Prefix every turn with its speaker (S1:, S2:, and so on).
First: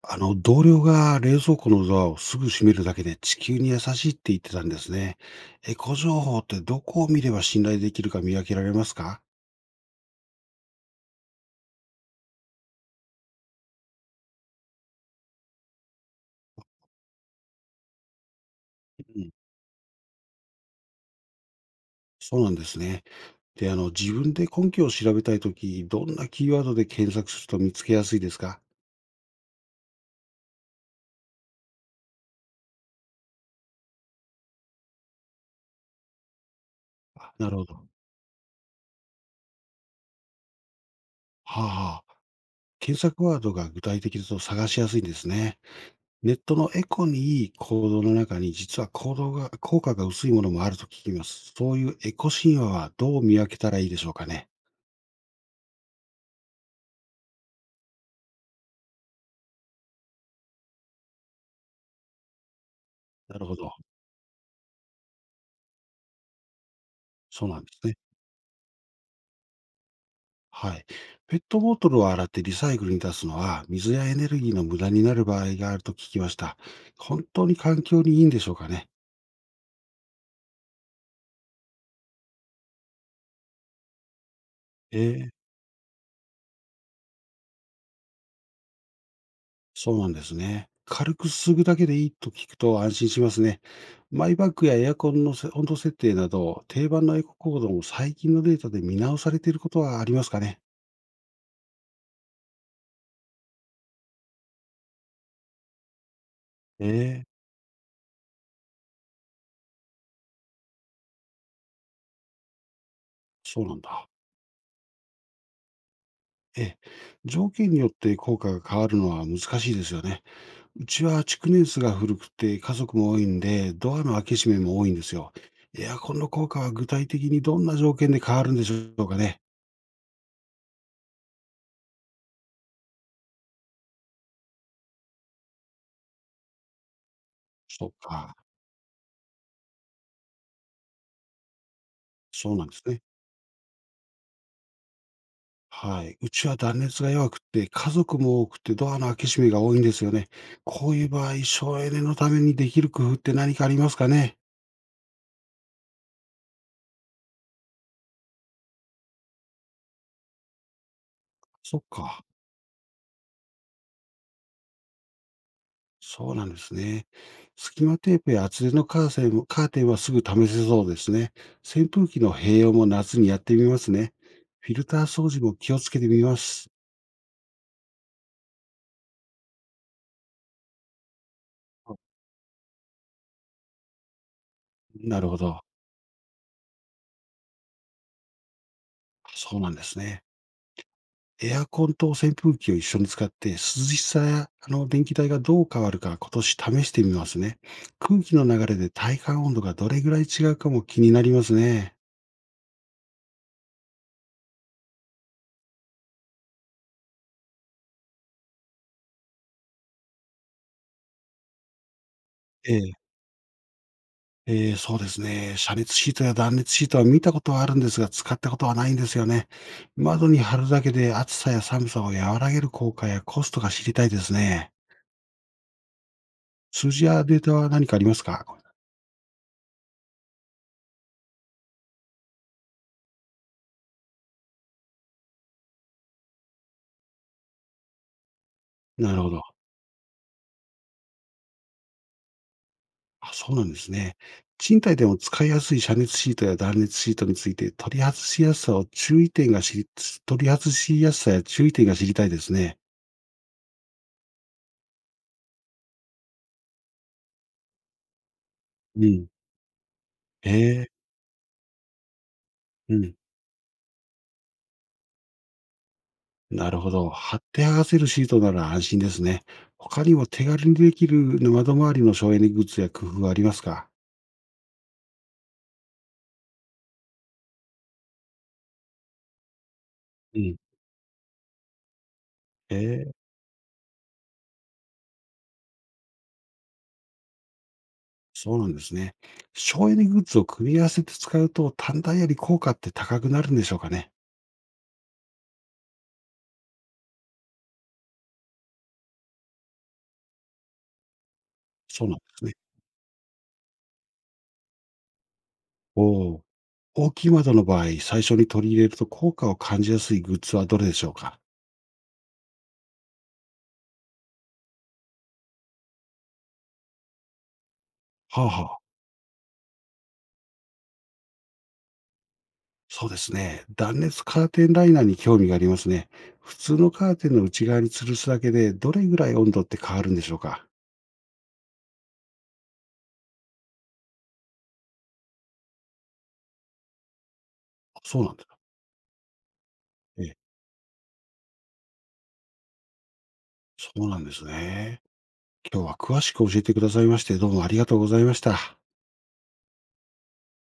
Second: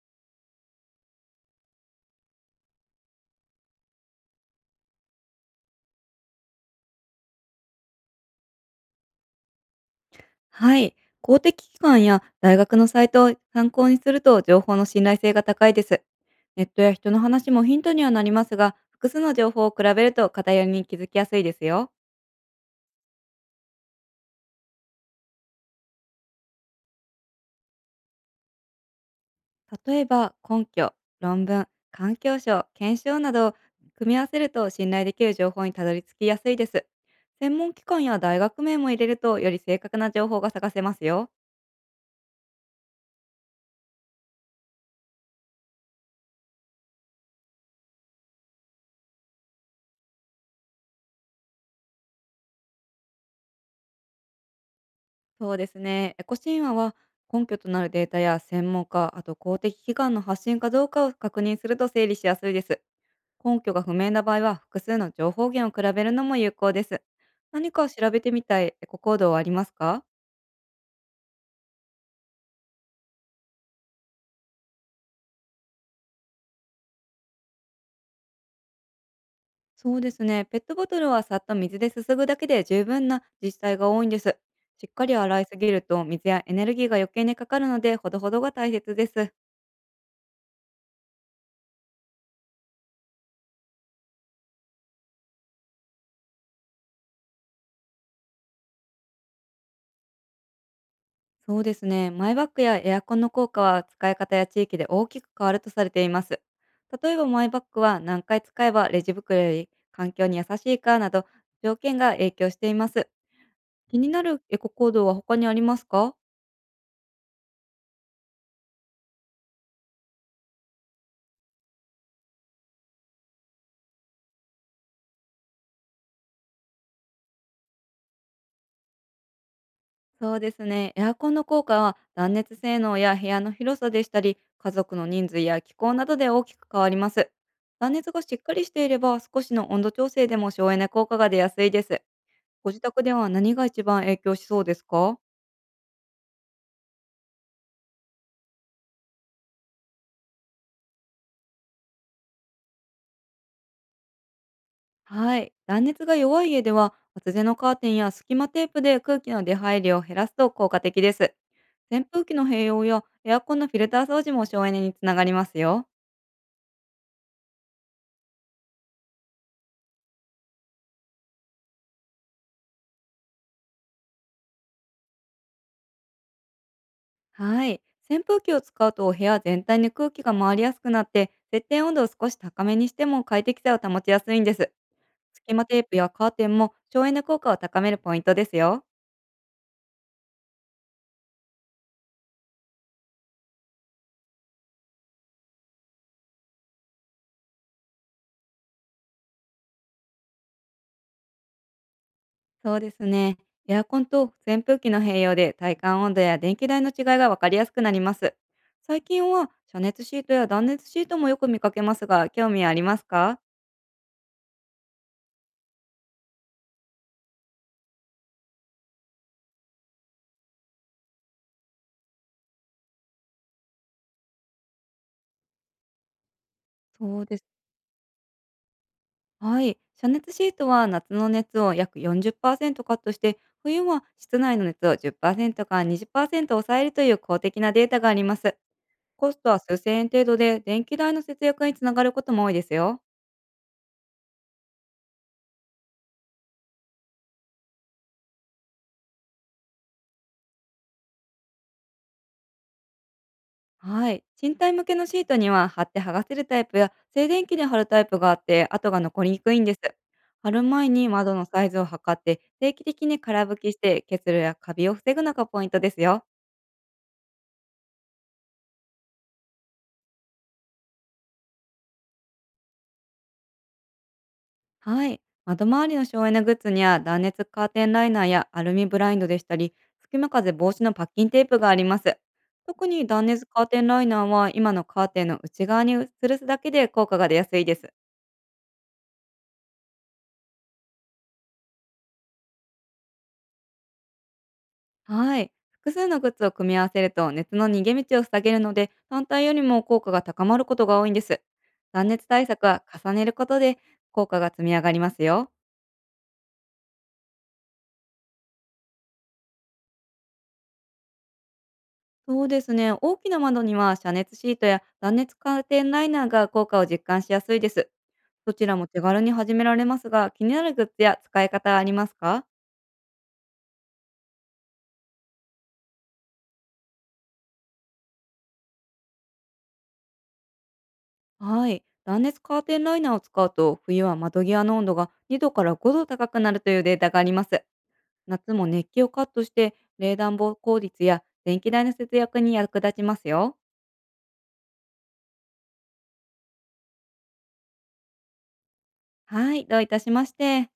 S1: 同僚が冷蔵庫のドアをすぐ閉めるだけで地球に優しいって言ってたんですね。エコ情報ってどこを見れば信頼できるか見分けられますか？
S2: はい。公的機関や大学のサイトを参考にすると情報の信頼性が高いです。ネットや人の話もヒントにはなりますが、
S1: う
S2: 複数
S1: ん、
S2: の情報を比べると偏りに気づきやすいですよ。
S1: そうなんですね。で、自分で根拠を調べたいとき、どんなキーワードで検索すると見つけやすいですか？
S2: 例えば、根拠、論文、環境省、検証などを組み合わせると信頼できる情報にたどり着きやすいです。
S1: あ、な
S2: 専
S1: るほ
S2: 門機
S1: ど。
S2: 関や大学名も入れるとより正確な情報が探せますよ。
S1: はあ、はあ。検索ワードが具体的だと探しやすいんですね。ネットのエコにいい行動の中に実は行動が、効果が薄いものもあると聞きます。そういうエコ神話はどう見分けたらいいでしょうかね。
S2: そうですね。エコ神話は根拠となるデータや専門家、あと公的機関の発信かどうかを確認すると整理しやすいです。
S1: なるほ
S2: 根
S1: ど。
S2: 拠が不明な場合は複数の情報源を比べるのも有効です。
S1: そうなんで
S2: 何
S1: す
S2: か
S1: ね。
S2: 調べてみたいエコ行動はありますか？
S1: はい。ペットボトルを洗ってリサイクルに出すのは、水やエネルギーの無駄になる場合があると聞きました。本当に環境にいいんでしょうかね。
S2: そうですね。ペットボトルはさっと水ですすぐだけで十分な自治体が多いんです。しっかり
S1: え
S2: 洗い
S1: え、
S2: すぎると水やエネルギーが余計にかかるのでほどほどが大切です。
S1: そうなんですね。軽くすすぐだけでいいと聞くと安心しますね。マイバッグやエアコンのせ温度設定など、定番のエコ行動も最近のデータで見直されていることはありますかね。
S2: そうですね。マイバッグやエアコンの効果は使い方や地域で大きく変わるとされています。例え
S1: ええ、
S2: ばマイバッグは何回使えばレジ袋より環境に優しいかなど条件が影響しています。
S1: そうなん
S2: 気に
S1: だ。
S2: なるエコ行動は他にありますか？
S1: ええ、条件によって効果が変わるのは難しいですよね。うちは築年数が古くて家族も多いんで、ドアの開け閉めも多いんですよ。エアコンの効果は具体的にどんな条件で変わるんでしょうかね。
S2: そうですね。エアコンの効果は断熱性能や部屋の広さでしたり、家族の人数や気候などで大きく変わります。
S1: そ
S2: 断
S1: う
S2: 熱がし
S1: か、
S2: っかりしていれば少しの温度調整でも省エネ効果が出やすいです。
S1: そうなん
S2: ご
S1: で
S2: 自
S1: すね。
S2: 宅では何が一番影響しそうですか？
S1: はい。うちは断熱が弱くて、家族も多くて、ドアの開け閉めが多いんですよね。こういう場合、省エネのためにできる工夫って何かありますかね。
S2: はい。断熱が弱い家では、厚手のカーテンや隙間テープで空気の出入りを減らすと効果的です。
S1: そっ
S2: 扇風
S1: か。
S2: 機の併用やエアコンのフィルター掃除も省エネにつながりますよ。
S1: そうなんですね。隙間テープや厚手のカーテンもカーテンはすぐ試せそうですね。扇風機の併用も夏にやってみますね。フィルター掃除も気をつけてみます。
S2: はい。扇風機を使うと部屋全体に空気が回りやすくなって、設定温
S1: あ、
S2: 度を少し高めにしても快適さを保ちやすいんです。
S1: なるほ
S2: 隙
S1: ど。
S2: 間テープやカーテンも省エネ効果を高めるポイントですよ。
S1: そうなんですね。エアコンと扇風機を一緒に使って、涼しさや電気代がどう変わるか今年試してみますね。空気の流れで体感温度がどれぐらい違うかも気になりますね。
S2: そうですね。エアコンと扇風機の併用で体感温度や電気代の違いが分かりやすくなります。最近は遮熱シートや断熱シートもよく見かけますが、興味あ
S1: え
S2: ります
S1: え、
S2: か？
S1: ええ、そうですね。遮熱シートや断熱シートは見たことはあるんですが、使ったことはないんですよね。窓に貼るだけで暑さや寒さを和らげる効果やコストが知りたいですね。数字
S2: そ
S1: や
S2: うで
S1: デー
S2: す。
S1: タは何かありますか？
S2: はい。遮熱シートは夏の熱を約40%カットして、冬は室内の熱を10%から20%抑えるという公的なデータがあります。
S1: なる
S2: コ
S1: ほ
S2: ス
S1: ど。
S2: トは数千円程度で、電気代の節約につながることも多いですよ。
S1: あ、そうなんですね。賃貸でも使いやすい遮熱シートや断熱シートについて、取り外しやすさを注意点が知り、取り外しやすさや注意点が知りたいですね。
S2: はい。賃貸向けのシートには貼って剥がせるタイプや静電気で貼るタイプがあって跡が
S1: う
S2: 残
S1: ん。
S2: りにくいんです。貼
S1: え
S2: る前
S1: え。
S2: に窓のサイズを測って定期
S1: う
S2: 的
S1: ん。
S2: に空拭きして結露やカビを防ぐのがポイントですよ。
S1: なるほど。貼って剥がせるシートなら安心ですね。他にも手軽にできる窓周りの省エネグッズや工夫はありますか？
S2: はい。窓周りの省エネグッズには断熱カーテンライナーやアルミブラインドでしたり隙間
S1: う
S2: 風
S1: ん。
S2: 防止のパッキンテープがあります。
S1: え
S2: 特に
S1: え、
S2: 断熱カーテンライナーは今のカーテンの内側にするすだけで効果が出やすいです。
S1: そうなんですね。省エネグッズを組み合わせて使うと単体より効果って高くなるんでしょうかね。
S2: はい。複数のグッズを組み合わせると熱の逃げ道を塞げるので単体よりも効果が高まることが多いんです。
S1: そ
S2: 断
S1: うなんで
S2: 熱
S1: す
S2: 対
S1: ね。
S2: 策は重ねることで効果が積み上がりますよ。
S1: おお、大きい窓の場合、最初に取り入れると効果を感じやすいグッズはどれでしょうか？
S2: そうですね。大きな窓には遮熱シートや断熱カーテンライナーが効果を実感しやすいです。
S1: はあ
S2: どちら
S1: はあ、
S2: も手軽に始められますが気になるグッズや使い方はありますか？
S1: そうですね。断熱カーテンライナーに興味がありますね。普通のカーテンの内側に吊るすだけでどれぐらい温度って変わるんでしょうか？
S2: はい。断熱カーテンライナーを使うと冬は窓際の温度が2度から5度高くなるというデータがあります。
S1: そうなんだ。
S2: 夏も熱気をカットして冷
S1: え
S2: 暖
S1: え、
S2: 房効率や電気代の節約に役立ちますよ。
S1: そうなんですね。今日は詳しく教えてくださいまして、どうもありがとうございました。
S2: はい、どういたしまして。